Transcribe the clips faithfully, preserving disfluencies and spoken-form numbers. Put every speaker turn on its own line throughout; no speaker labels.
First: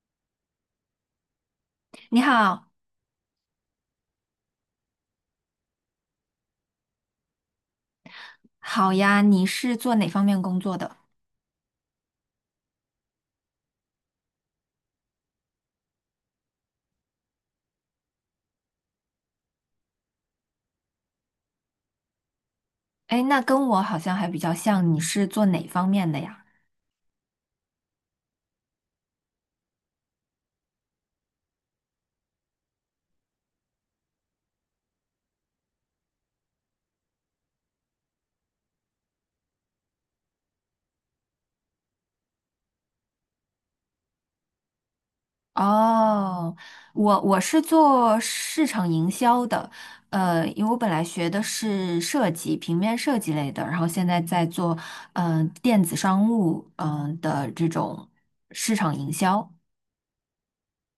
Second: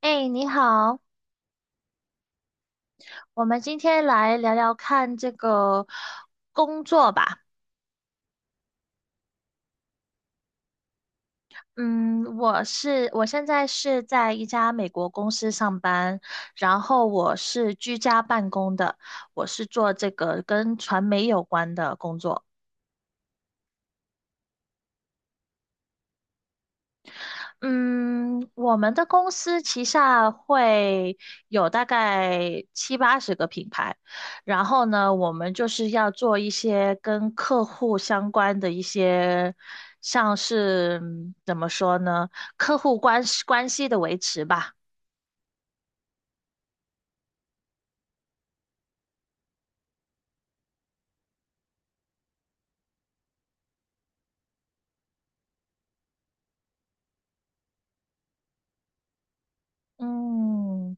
哎，你好，
你好，
我们今天来聊聊看这个工作吧。
好呀，你是做哪方面工作的？
嗯，我是我现在是在一家美国公司上班，然后我是居家办公的，我是做这个跟传媒有关的工作。
哎，那跟我好像还比较像，你是做哪方面的呀？
嗯，我们的公司旗下会有大概七八十个品牌，然后呢，我们就是要做一些跟客户相关的一些，像是嗯怎么说呢，客户关系关系的维持吧。
哦，我我是做市场营销的，呃，因为我本来学的是设计，平面设计类的，然后现在在做嗯、呃电子商务嗯、呃的这种市场营销。
嗯，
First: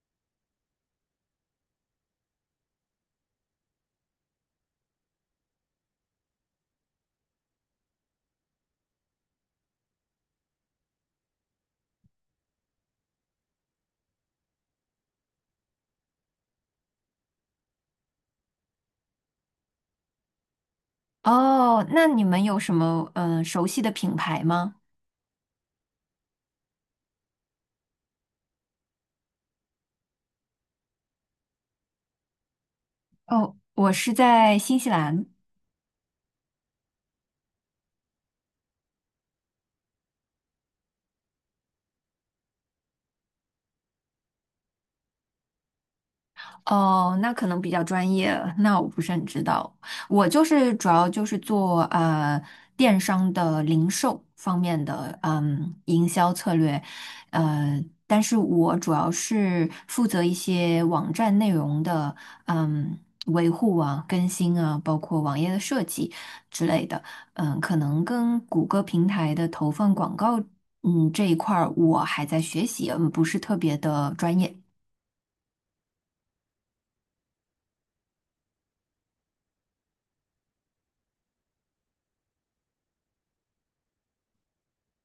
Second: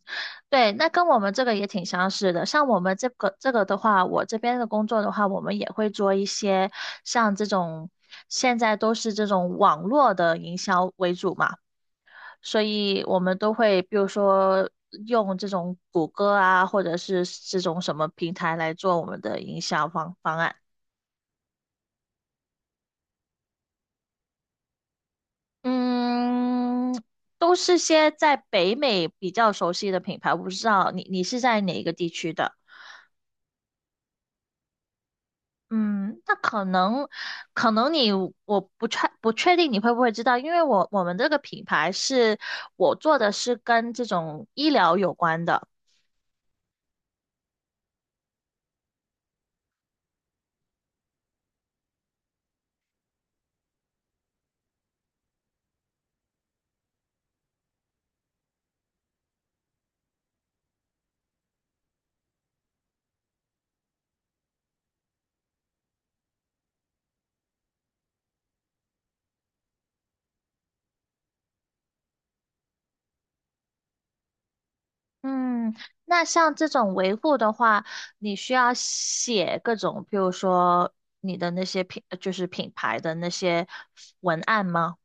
对，那跟我们这个也挺相似的。像我们这个这个的话，我这边的工作的话，我们也会做一些像这种，现在都是这种网络的营销为主嘛，所以我们都会比如说用这种谷歌啊，或者是这种什么平台来做我们的营销方方案。
哦，那你们有什么嗯、呃熟悉的品牌吗？
嗯，都是些在北美比较熟悉的品牌，我不知道你你是在哪一个地区的。
哦，我是在新西兰。
嗯，那可能，可能你我不确不确定你会不会知道，因为我我们这个品牌是我做的是跟这种医疗有关的。
哦，那可能比较专业，那我不是很知道。我就是主要就是做呃电商的零售方面的嗯营销策略，呃，但是我主要是负责一些网站内容的嗯维护啊、更新啊，包括网页的设计之类的。嗯，可能跟谷歌平台的投放广告嗯这一块儿我还在学习，嗯，不是特别的专业。
嗯，那像这种维护的话，你需要写各种，比如说你的那些品，就是品牌的那些文案吗？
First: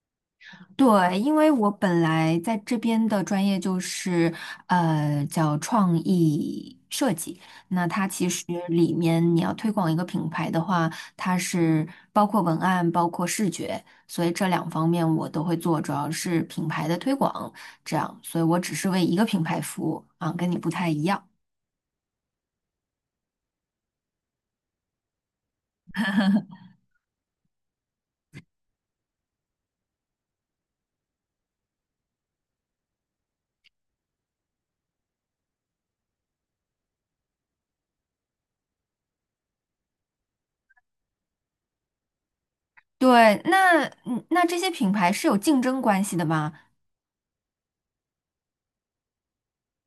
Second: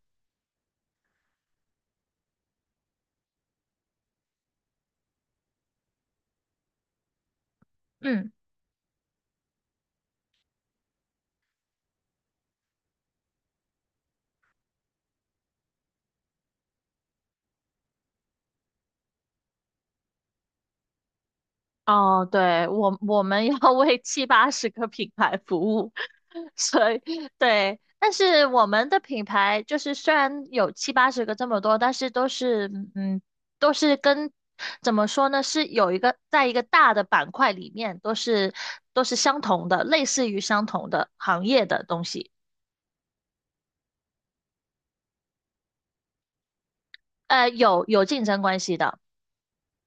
对，因为我本来在这边的专业就是呃叫创意设计，那它其
嗯。
实里面你要推广一个品牌的话，它是包括文案，包括视觉，所以这两方面我都会做，主要是品牌的推广，这样，所以我只是为一个品牌服务啊，跟你不太一样。
哦，对，我我们要 为七八十个品牌服务，所以对，但是我们的品牌就是虽然有七八十个这么多，但是都是嗯，都是跟怎么说呢，是有一个在一个大的板块里面，都是都是相同的，类似于相同的行业的东西，
对，那嗯那这些品牌是有竞争关系的吗？
呃，有有竞争关系的。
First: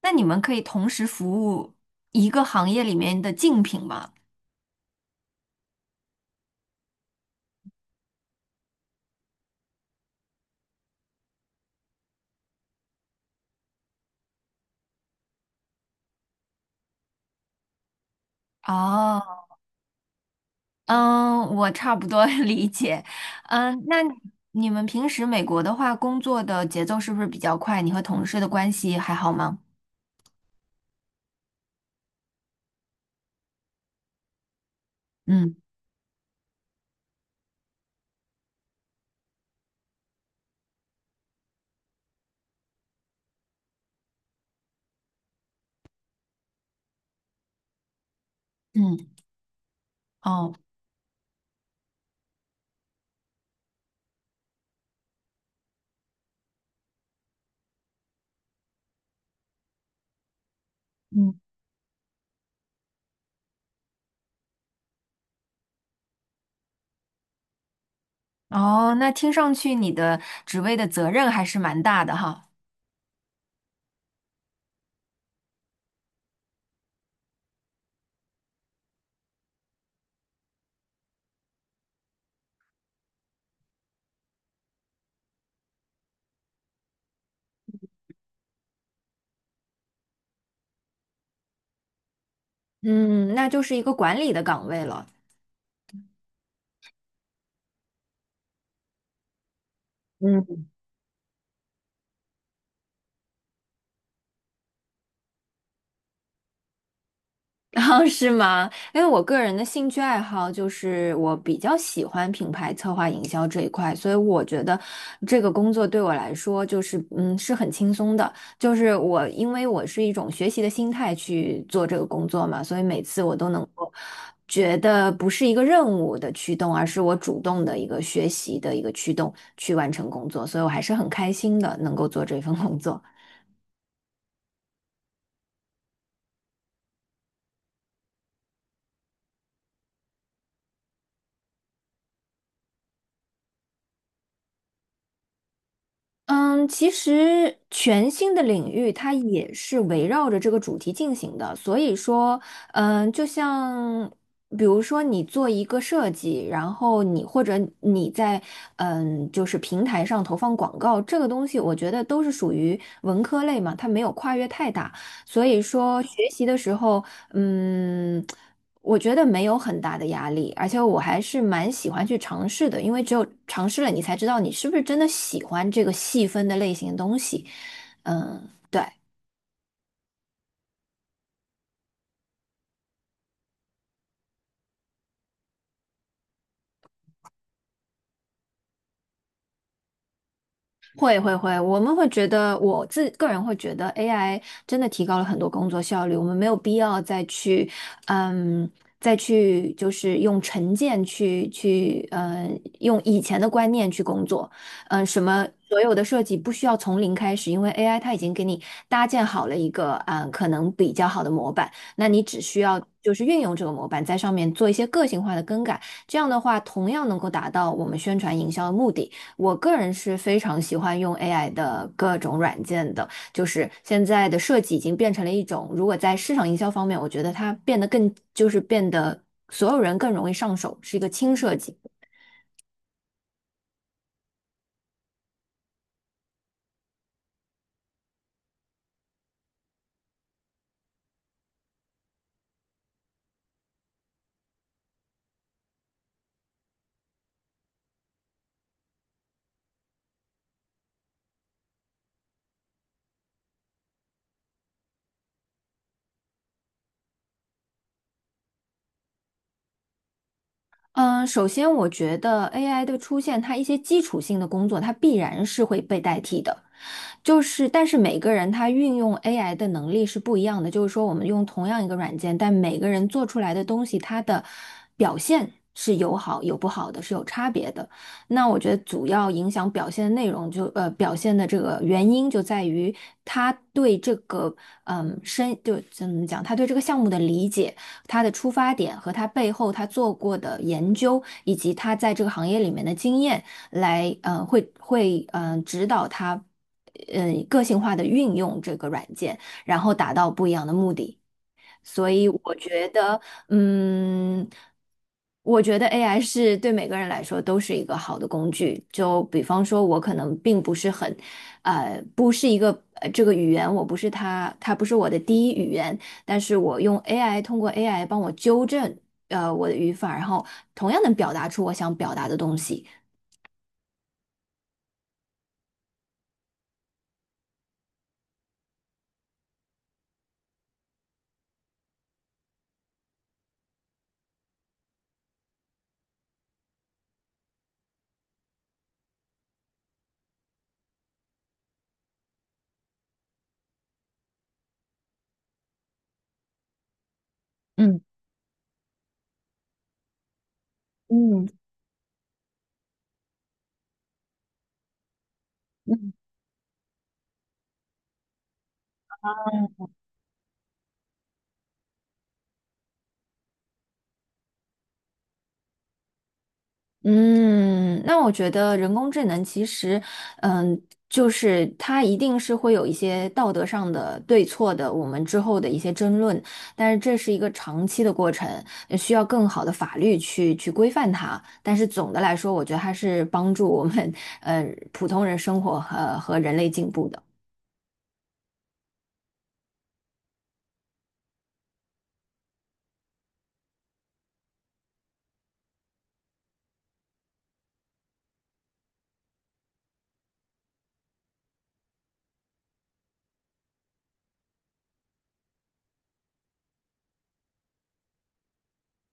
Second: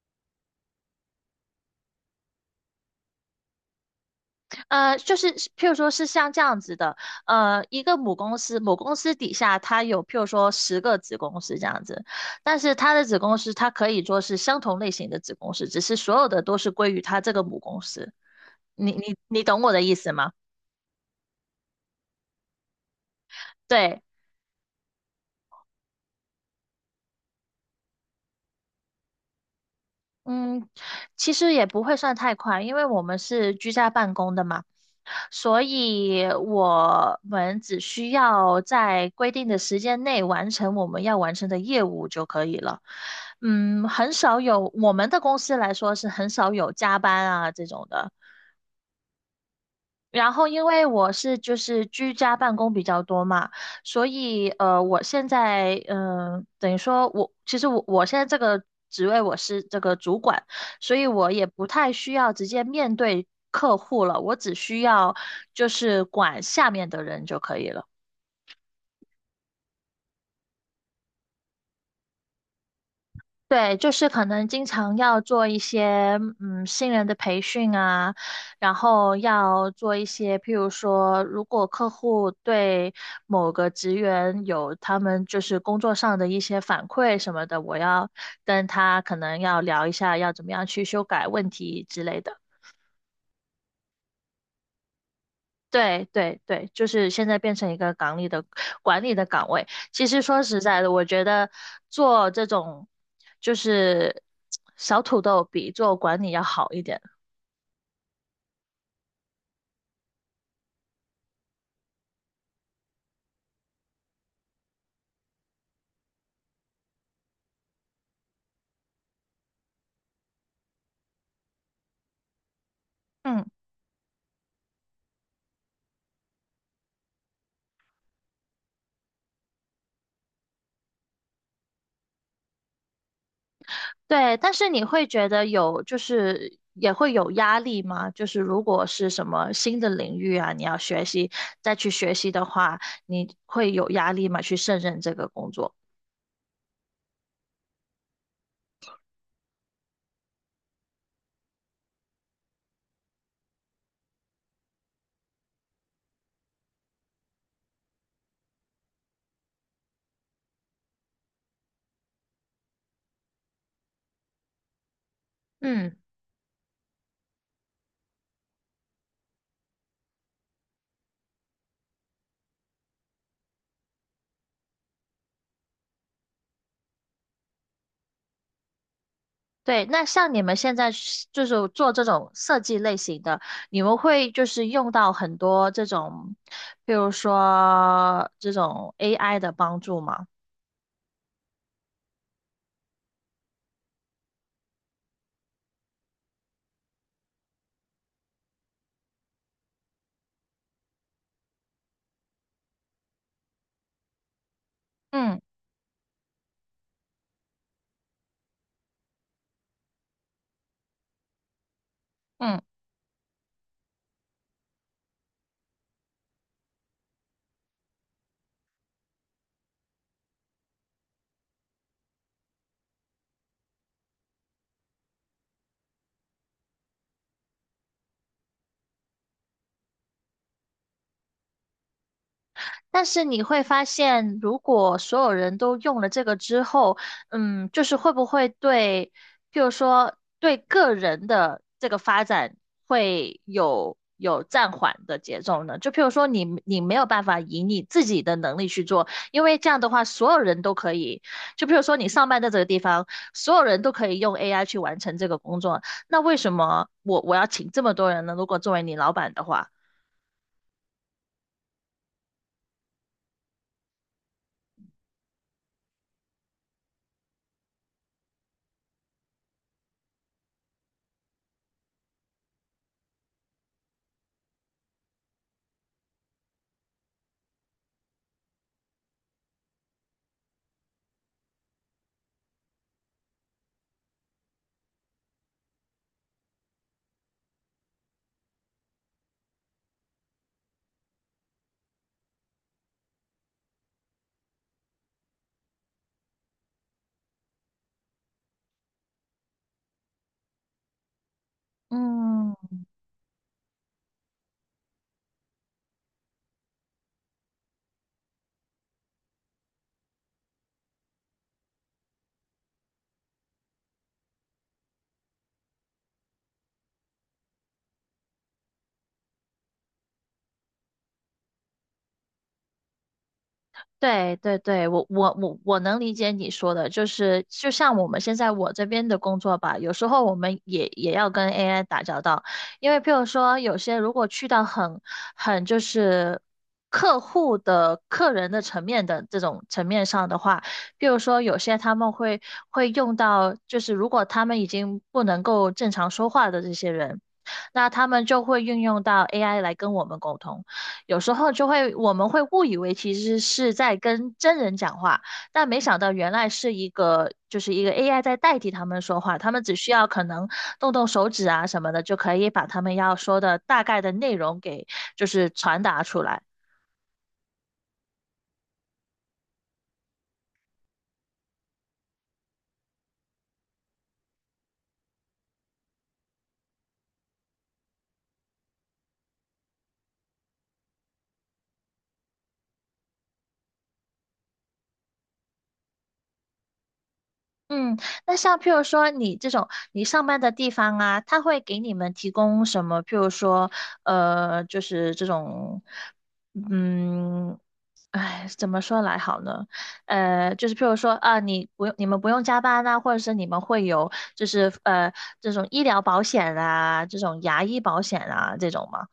那你们可以同时服务一个行业里面的竞品吗？
呃，就是譬如说是像这样子的，呃，一个母公司，母公司底下它有譬如说十个子公司这样子，但是它的子公司它可以说是相同类型的子公司，只是所有的都是归于它这个母公司。你你
哦，
你懂我的意思吗？
嗯，我差不多 理解。嗯，那
对。
你们平时美国的话，工作的节奏是不是比较快？你和同事的关系还好吗？
嗯，其实也不会算太快，因为我们是居家办公的嘛，
嗯
所以我们只需要在规定的时间内完成我们要完成的业务就可以了。嗯，很少有，我们的公司来说是很少有加班啊这种的。
嗯，
然后，
哦，
因为我是就是居家办公比较多嘛，所以呃，我现在嗯、呃等于说我其实我我现在这个职位我是这个主管，所以我
嗯，
也不太需要直接面对客户了，我只需要就是管下面的人就可以了。
哦，那听上去你的职位的责任还是蛮大的哈。
对，就是可能经常要做一些嗯新人的培训啊，然后要做一些，譬如说，如果客户对某个职员有他们就是工作上的一些反馈什么的，我要跟他可能要聊一下，要怎么样去修改问题之类的。
嗯，那就是一个管理的岗位了。
对对对，就是现在变成一个港里的管理的岗位。其实说实
嗯。
在的，我觉得做这种就是小土豆比做管理要好一点。
然后是吗？因为我个人的兴趣爱好就是我比较喜欢品牌策划营销这一块，所以我觉得这个工作对我来说就是嗯是很轻松的，就是我因为我是一种学习的心态去做这个工作嘛，所以每次我
嗯，
都能够觉得不是一个任务的驱动，而是我主动的一个学习的一个驱动去完成工作，所以我还是很开心的能够做这份工作。
对。但是你会觉得有就是也会有压力吗？就是如果是什么新的领域啊，你要学习再去学习的话，你会有压力吗？去胜任这个工作？
嗯，其实全新的领域它也是围绕着这个主题进行的，所以说，嗯，就像比如说你做一个设计，然后你或者你在嗯就是平台上投放广告，这个东西我觉得都是属于文科类嘛，它没有跨越太大。所以
嗯。
说学习的时候，嗯，我觉得没有很大的压力，而且我还是蛮喜欢去尝试的，因为只有尝试了，你才知道你是不是真的喜欢这个细分的类型的东西。嗯，对。
对，那像你们现在是就是做这种设计类型的，你们会就是用到很多这种，比如说这种 A I 的帮助吗？
会会会，我们会觉得，我自个人会觉得 A I 真的提高了很多工作效率，我们没有必要再去，嗯，再去就是用成见去去，嗯，用以前的观念去工作，嗯、什
嗯
么所有的设计不需要从零开始，因为 A I 它已经给你搭建好了一个，嗯、可能比较好的模板，那你只
嗯。
需要就是运用这个模板，在上面做一些个性化的更改，这样的话，同样能够达到我们宣传营销的目的。我个人是非常喜欢用 A I 的各种软件的，就是现在的设计已经变成了一种，如果在市场营销方面，我觉得它变得更，就是变得所有人更容易上手，是一个轻设计。
但是你会发现，如果所有人都用了这个之后，嗯，就是会不会对，譬如说对个人的这个发展会有有暂缓的节奏呢？就譬如说你你没有办法以你自己的能力去做，因为这样的话所有人都可以，就譬如说你上班的这个地方，所有人都可以用 A I 去完成这个工作，那为什么我我要请这么多人呢？如果作为你老板的话。
嗯，首先我觉得 A I 的出现，它一些基础性的工作，它必然是会被代替的。就是，但是每个人他运用 A I 的能力是不一样的。就是说，我们用同样一个软件，但每个人做出来的东西，它的表现是有好有不好的，是有差别的。那我觉得主要影响表现的内容就，呃表现的这个原因就在于他对这个嗯深就怎么讲，他对这个项目的理解。他的出发点和他背后他做过的研究，以及他在这个行业里面的经验来，呃，会会嗯呃指导他，呃，个性化的运用这个软件，然后达到不一样的目的。所以
嗯。
我觉得，嗯，我觉得 A I 是对每个人来说都是一个好的工具。就比方说，我可能并不是很，呃，不是一个呃这个语言，我不是他，他不是我的第一语言，但是我用 A I 通过 A I 帮我纠正呃我的语法，然后同样能表达出我想表达的东西。
对对对，我我我我能理解你说的，就是就像我们现在我这边的工作吧，有时候我们也也要跟 A I 打交道，因为譬如说有些如果去到很很就是客户的客人的层面的这种层面上的话，譬如说有些他们会会用到，就是如果他们已经不能够正常说话的这些人，那
嗯
他们就会运用到 A I 来跟我们沟通。有时
嗯
候就会我们会误以为其实是在跟真人讲话，但没想到
嗯
原来是一个就是一个 A I 在代替他们说话，他们只需要可能动动手指啊什么的，就可以把他们要说的大概的内容给就是传达出来。
嗯，那我觉得人工智能其实，嗯，就是它一定是会有一些道德上的对错的，我们之后的一些争论，但是这是一个长期的过程，呃需要更好的法律去去规范它。但是总的来说，我觉得它是帮助我们，呃，普通人生活和和人类进步的。
嗯，那像譬如说你这种你上班的地方啊，他会给你们提供什么？譬如说，呃，就是这种，嗯，哎，怎么说来好呢？呃，就是譬如说啊，你不用你们不用加班啊，或者是你们会有就是呃这种医疗保险啊，这种牙医保险啊这种吗？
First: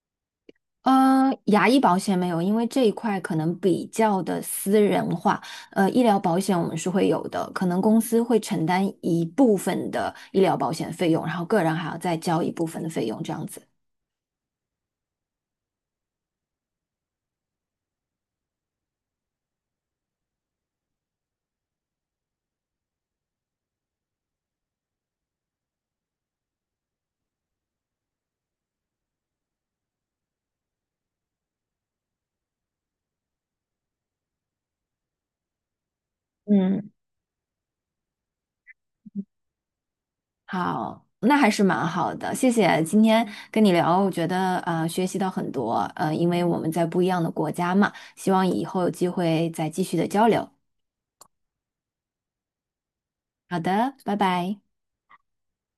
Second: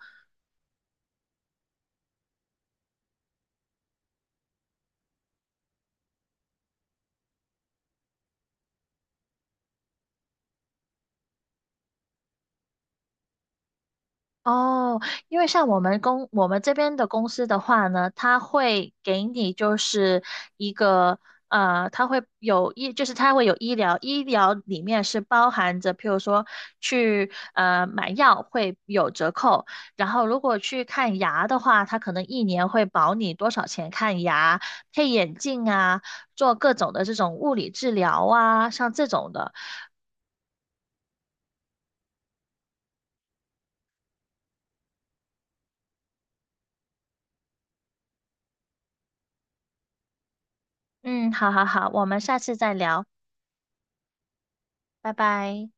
呃，牙医保险没有，因为这一块可能比较的私人化。呃，医疗保险我们是会有的，可能公司会承担一部分的医疗保险费用，然后个人还要再交一部分的费用，这样子。
哦，因为像我们公我们这边的公司的话呢，它会给你就是一个呃，它会有医，就是它会有医疗，医疗里面是包含着，譬如说去呃买药会有折扣，然后如果去看牙的话，它可能一年会保你多少钱看牙、配眼镜啊，做各
嗯
种的这种物理治疗啊，像这种的。
好，那还是蛮好的，谢谢今天跟你聊，我觉得呃学习到很多，呃，因为我们在不一样的国家嘛，希望以后有机会再继续的交流。
嗯，好好好，我们下次再聊，
好的，拜拜。
拜拜。